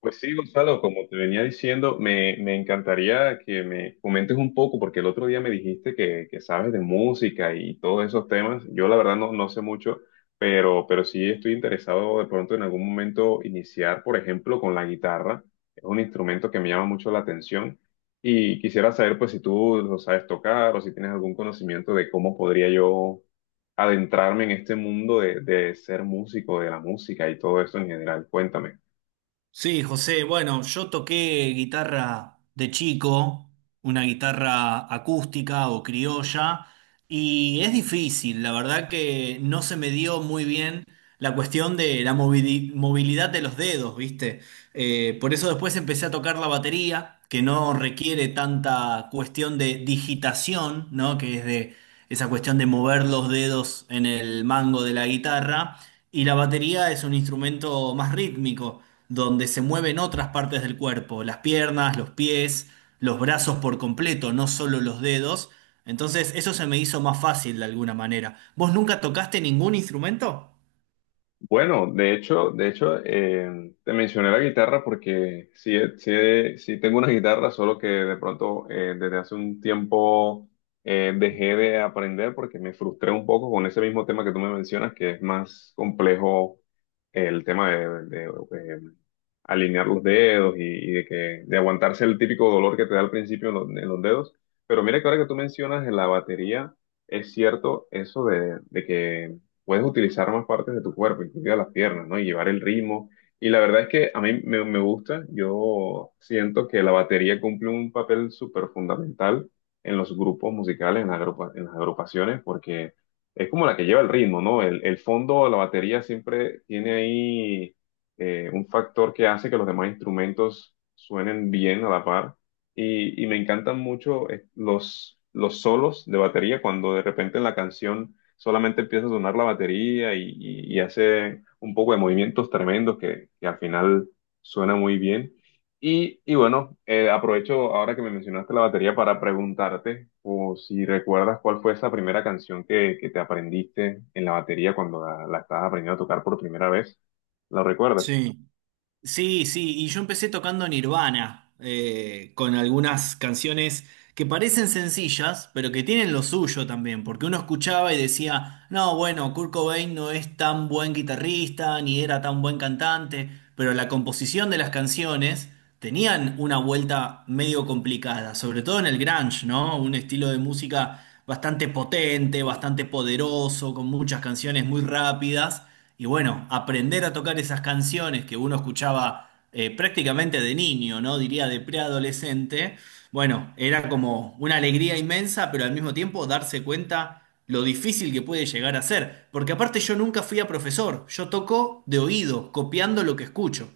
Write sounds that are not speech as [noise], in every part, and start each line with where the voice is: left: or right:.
left: Pues sí, Gonzalo, como te venía diciendo, me encantaría que me comentes un poco, porque el otro día me dijiste que sabes de música y todos esos temas. Yo la verdad no sé mucho, pero sí estoy interesado de pronto en algún momento iniciar, por ejemplo, con la guitarra. Es un instrumento que me llama mucho la atención y quisiera saber pues si tú lo sabes tocar o si tienes algún conocimiento de cómo podría yo adentrarme en este mundo de ser músico, de la música y todo eso en general. Cuéntame.
right: Sí, José, bueno, yo toqué guitarra de chico, una guitarra acústica o criolla, y es difícil, la verdad que no se me dio muy bien la cuestión de la movilidad de los dedos, ¿viste? Por eso después empecé a tocar la batería, que no requiere tanta cuestión de digitación, ¿no? Que es de esa cuestión de mover los dedos en el mango de la guitarra, y la batería es un instrumento más rítmico donde se mueven otras partes del cuerpo, las piernas, los pies, los brazos por completo, no solo los dedos. Entonces eso se me hizo más fácil de alguna manera. ¿Vos nunca tocaste ningún instrumento?
left: Bueno, de hecho, te mencioné la guitarra porque sí, sí tengo una guitarra, solo que de pronto desde hace un tiempo dejé de aprender porque me frustré un poco con ese mismo tema que tú me mencionas, que es más complejo el tema de alinear los dedos y de que de aguantarse el típico dolor que te da al principio en en los dedos. Pero mira que ahora que tú mencionas la batería, es cierto eso de que puedes utilizar más partes de tu cuerpo, incluidas las piernas, ¿no? Y llevar el ritmo. Y la verdad es que a mí me gusta, yo siento que la batería cumple un papel súper fundamental en los grupos musicales, en en las agrupaciones, porque es como la que lleva el ritmo, ¿no? El fondo, la batería siempre tiene ahí un factor que hace que los demás instrumentos suenen bien a la par. Y me encantan mucho los solos de batería cuando de repente en la canción solamente empieza a sonar la batería y hace un poco de movimientos tremendos que al final suena muy bien. Y bueno, aprovecho ahora que me mencionaste la batería para preguntarte o si recuerdas cuál fue esa primera canción que te aprendiste en la batería cuando la estabas aprendiendo a tocar por primera vez. ¿La recuerdas?
right: Sí. Sí, sí, y yo empecé tocando Nirvana, con algunas canciones que parecen sencillas, pero que tienen lo suyo también, porque uno escuchaba y decía, no, bueno, Kurt Cobain no es tan buen guitarrista, ni era tan buen cantante, pero la composición de las canciones tenían una vuelta medio complicada, sobre todo en el grunge, ¿no? Un estilo de música bastante potente, bastante poderoso, con muchas canciones muy rápidas y bueno, aprender a tocar esas canciones que uno escuchaba prácticamente de niño, ¿no? Diría de preadolescente. Bueno, era como una alegría inmensa, pero al mismo tiempo darse cuenta lo difícil que puede llegar a ser. Porque aparte yo nunca fui a profesor, yo toco de oído, copiando lo que escucho.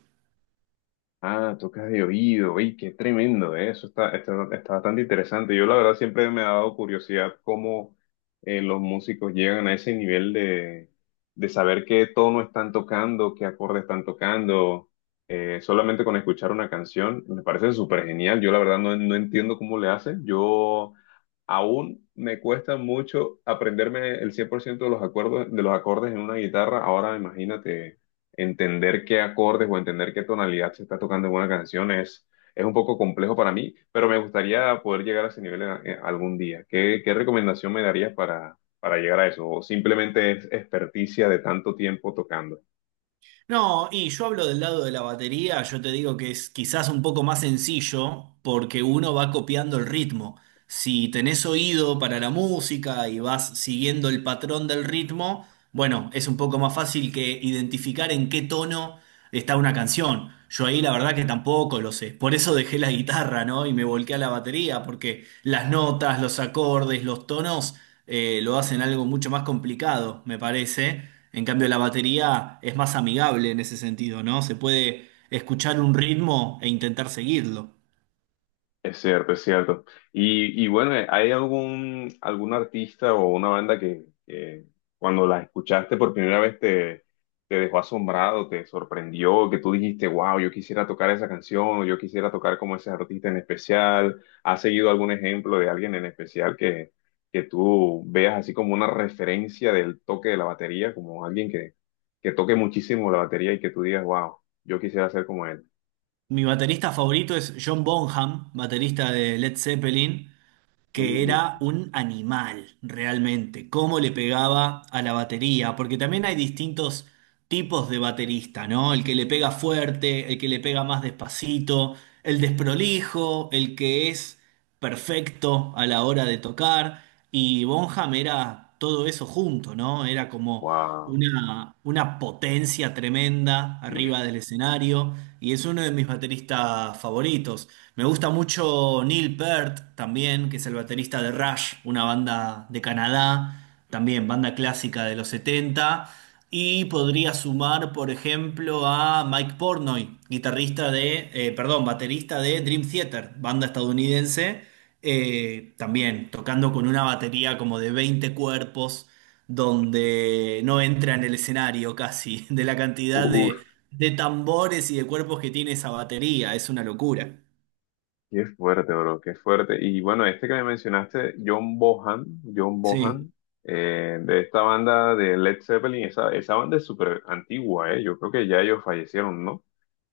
left: Ah, tocas de oído. ¡Ey, qué tremendo, eh! Eso está bastante interesante. Yo la verdad siempre me ha dado curiosidad cómo los músicos llegan a ese nivel de saber qué tono están tocando, qué acorde están tocando, solamente con escuchar una canción. Me parece súper genial. Yo la verdad no entiendo cómo le hacen. Yo aún me cuesta mucho aprenderme el 100% de los acuerdos, de los acordes en una guitarra. Ahora imagínate entender qué acordes o entender qué tonalidad se está tocando en una canción es un poco complejo para mí, pero me gustaría poder llegar a ese nivel en algún día. ¿Qué recomendación me darías para llegar a eso? ¿O simplemente es experticia de tanto tiempo tocando?
right: No, y yo hablo del lado de la batería, yo te digo que es quizás un poco más sencillo porque uno va copiando el ritmo. Si tenés oído para la música y vas siguiendo el patrón del ritmo, bueno, es un poco más fácil que identificar en qué tono está una canción. Yo ahí la verdad que tampoco lo sé. Por eso dejé la guitarra, ¿no? Y me volqué a la batería porque las notas, los acordes, los tonos lo hacen algo mucho más complicado, me parece. En cambio, la batería es más amigable en ese sentido, ¿no? Se puede escuchar un ritmo e intentar seguirlo.
left: Es cierto. Y bueno, ¿hay algún artista o una banda que cuando la escuchaste por primera vez te dejó asombrado, te sorprendió, que tú dijiste, wow, yo quisiera tocar esa canción, o yo quisiera tocar como ese artista en especial? ¿Has seguido algún ejemplo de alguien en especial que tú veas así como una referencia del toque de la batería, como alguien que toque muchísimo la batería y que tú digas, wow, yo quisiera ser como él?
right: Mi baterista favorito es John Bonham, baterista de Led Zeppelin, que era
left: Uh,
right: un animal realmente, cómo le pegaba a la batería, porque también hay distintos tipos de baterista, ¿no? El que le pega fuerte, el que le pega más despacito, el desprolijo, el que es perfecto a la hora de tocar, y Bonham era todo eso junto, ¿no? Era como
left: wow.
right: una potencia tremenda arriba del escenario y es uno de mis bateristas favoritos. Me gusta mucho Neil Peart también, que es el baterista de Rush, una banda de Canadá, también banda clásica de los 70. Y podría sumar, por ejemplo, a Mike Portnoy, guitarrista de, perdón, baterista de Dream Theater, banda estadounidense, también tocando con una batería como de 20 cuerpos donde no entra en el escenario casi, [laughs] de la cantidad
left: Uf,
right: de tambores y de cuerpos que tiene esa batería, es una locura.
left: qué fuerte, bro, qué fuerte. Y bueno, este que me mencionaste, John
right: Sí.
left: Bohan, de esta banda de Led Zeppelin, esa banda es súper antigua, eh. Yo creo que ya ellos fallecieron, ¿no?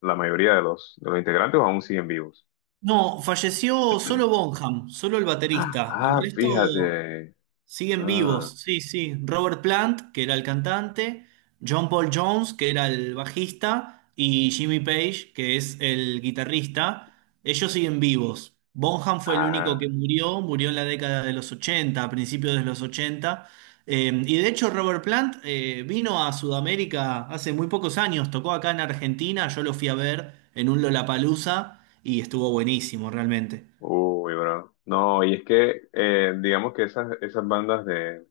left: La mayoría de de los integrantes aún siguen vivos.
right: No, falleció solo
left: [clears throat]
right: Bonham, solo el baterista. El resto.
left: Fíjate.
right: Siguen
left: Ah,
right: vivos, sí, sí. Robert Plant, que era el cantante, John Paul Jones, que era el bajista, y Jimmy Page, que es el guitarrista. Ellos siguen vivos. Bonham fue el único
left: ah,
right: que murió, murió en la década de los 80, a principios de los 80. Y de hecho Robert Plant vino a Sudamérica hace muy pocos años, tocó acá en Argentina, yo lo fui a ver en un Lollapalooza y estuvo buenísimo realmente.
left: uy, bro. No, y es que digamos que esas bandas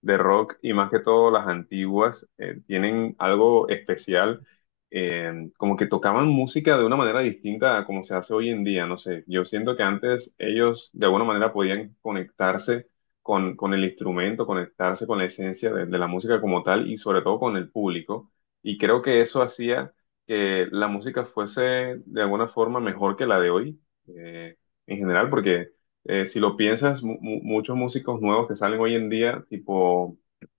left: de rock y más que todo las antiguas tienen algo especial, como que tocaban música de una manera distinta a como se hace hoy en día, no sé, yo siento que antes ellos de alguna manera podían conectarse con el instrumento, conectarse con la esencia de la música como tal y sobre todo con el público y creo que eso hacía que la música fuese de alguna forma mejor que la de hoy eh, en general porque si lo piensas, muchos músicos nuevos que salen hoy en día, tipo,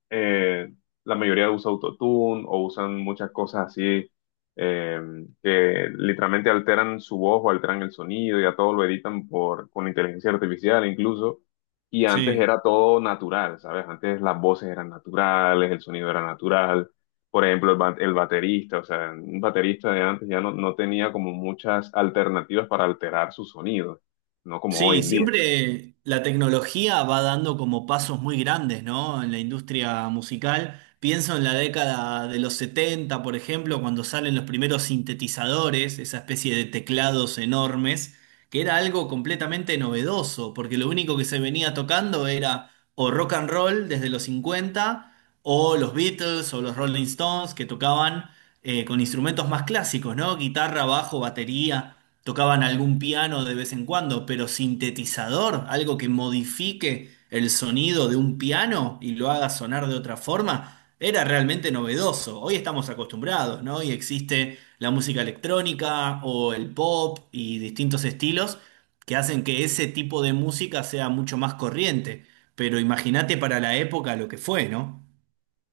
left: eh, la mayoría usa autotune o usan muchas cosas así eh, que literalmente alteran su voz o alteran el sonido, ya todo lo editan con inteligencia artificial incluso. Y antes
right: Sí.
left: era todo natural, ¿sabes? Antes las voces eran naturales, el sonido era natural. Por ejemplo, el baterista, o sea, un baterista de antes ya no tenía como muchas alternativas para alterar su sonido, no como hoy
right: Sí,
left: en día.
right: siempre la tecnología va dando como pasos muy grandes, ¿no? En la industria musical. Pienso en la década de los 70, por ejemplo, cuando salen los primeros sintetizadores, esa especie de teclados enormes, que era algo completamente novedoso, porque lo único que se venía tocando era o rock and roll desde los 50 o los Beatles o los Rolling Stones, que tocaban con instrumentos más clásicos, ¿no? Guitarra, bajo, batería. Tocaban algún piano de vez en cuando, pero sintetizador, algo que modifique el sonido de un piano y lo haga sonar de otra forma, era realmente novedoso. Hoy estamos acostumbrados, ¿no? Y existe la música electrónica o el pop y distintos estilos que hacen que ese tipo de música sea mucho más corriente. Pero imagínate para la época lo que fue, ¿no?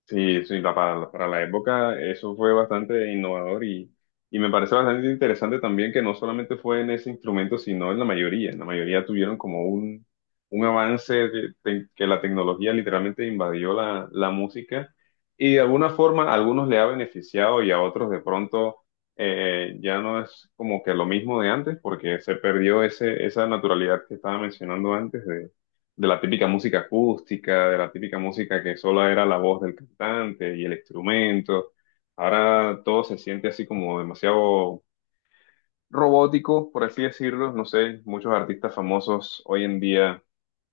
left: Para la época eso fue bastante innovador y me parece bastante interesante también que no solamente fue en ese instrumento, sino en la mayoría. En la mayoría tuvieron como un avance que la tecnología literalmente invadió la música y de alguna forma a algunos le ha beneficiado y a otros de pronto ya no es como que lo mismo de antes porque se perdió esa naturalidad que estaba mencionando antes de la típica música acústica, de la típica música que solo era la voz del cantante y el instrumento. Ahora todo se siente así como demasiado robótico, por así decirlo. No sé, muchos artistas famosos hoy en día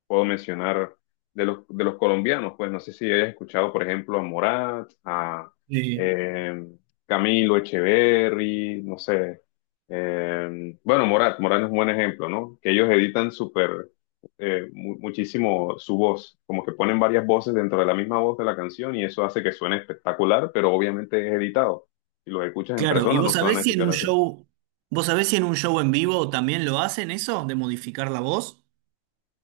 left: puedo mencionar de de los colombianos, pues no sé si hayas escuchado, por ejemplo, a Morat, a
right: Sí.
left: eh, Camilo Echeverry, no sé. Bueno, Morat es un buen ejemplo, ¿no? Que ellos editan súper, muchísimo su voz, como que ponen varias voces dentro de la misma voz de la canción y eso hace que suene espectacular, pero obviamente es editado. Si los escuchas en
right: Claro, ¿y
left: persona
right: vos
left: no se van a
right: sabés si en
left: escuchar
right: un
left: así.
right: show, vos sabés si en un show en vivo también lo hacen eso, de modificar la voz?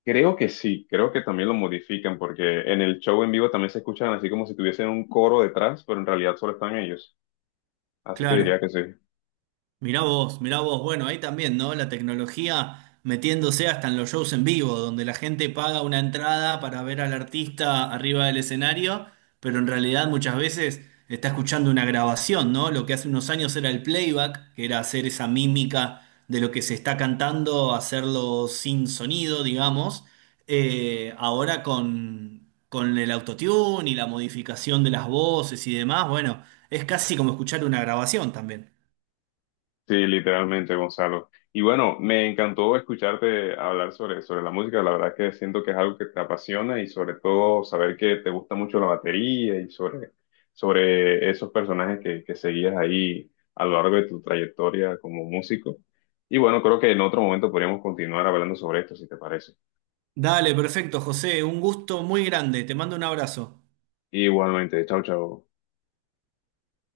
left: Creo que sí, creo que también lo modifican porque en el show en vivo también se escuchan así como si tuviesen un coro detrás, pero en realidad solo están ellos. Así que
right: Claro,
left: diría que sí.
right: mirá vos, bueno, ahí también, ¿no? La tecnología metiéndose hasta en los shows en vivo, donde la gente paga una entrada para ver al artista arriba del escenario, pero en realidad muchas veces está escuchando una grabación, ¿no? Lo que hace unos años era el playback, que era hacer esa mímica de lo que se está cantando, hacerlo sin sonido, digamos. Ahora con el autotune y la modificación de las voces y demás, bueno, es casi como escuchar una grabación también.
left: Sí, literalmente, Gonzalo. Y bueno, me encantó escucharte hablar sobre la música. La verdad que siento que es algo que te apasiona y sobre todo saber que te gusta mucho la batería y sobre esos personajes que seguías ahí a lo largo de tu trayectoria como músico. Y bueno, creo que en otro momento podríamos continuar hablando sobre esto, si te parece.
right: Dale, perfecto, José. Un gusto muy grande. Te mando un abrazo.
left: Igualmente, chao, chao.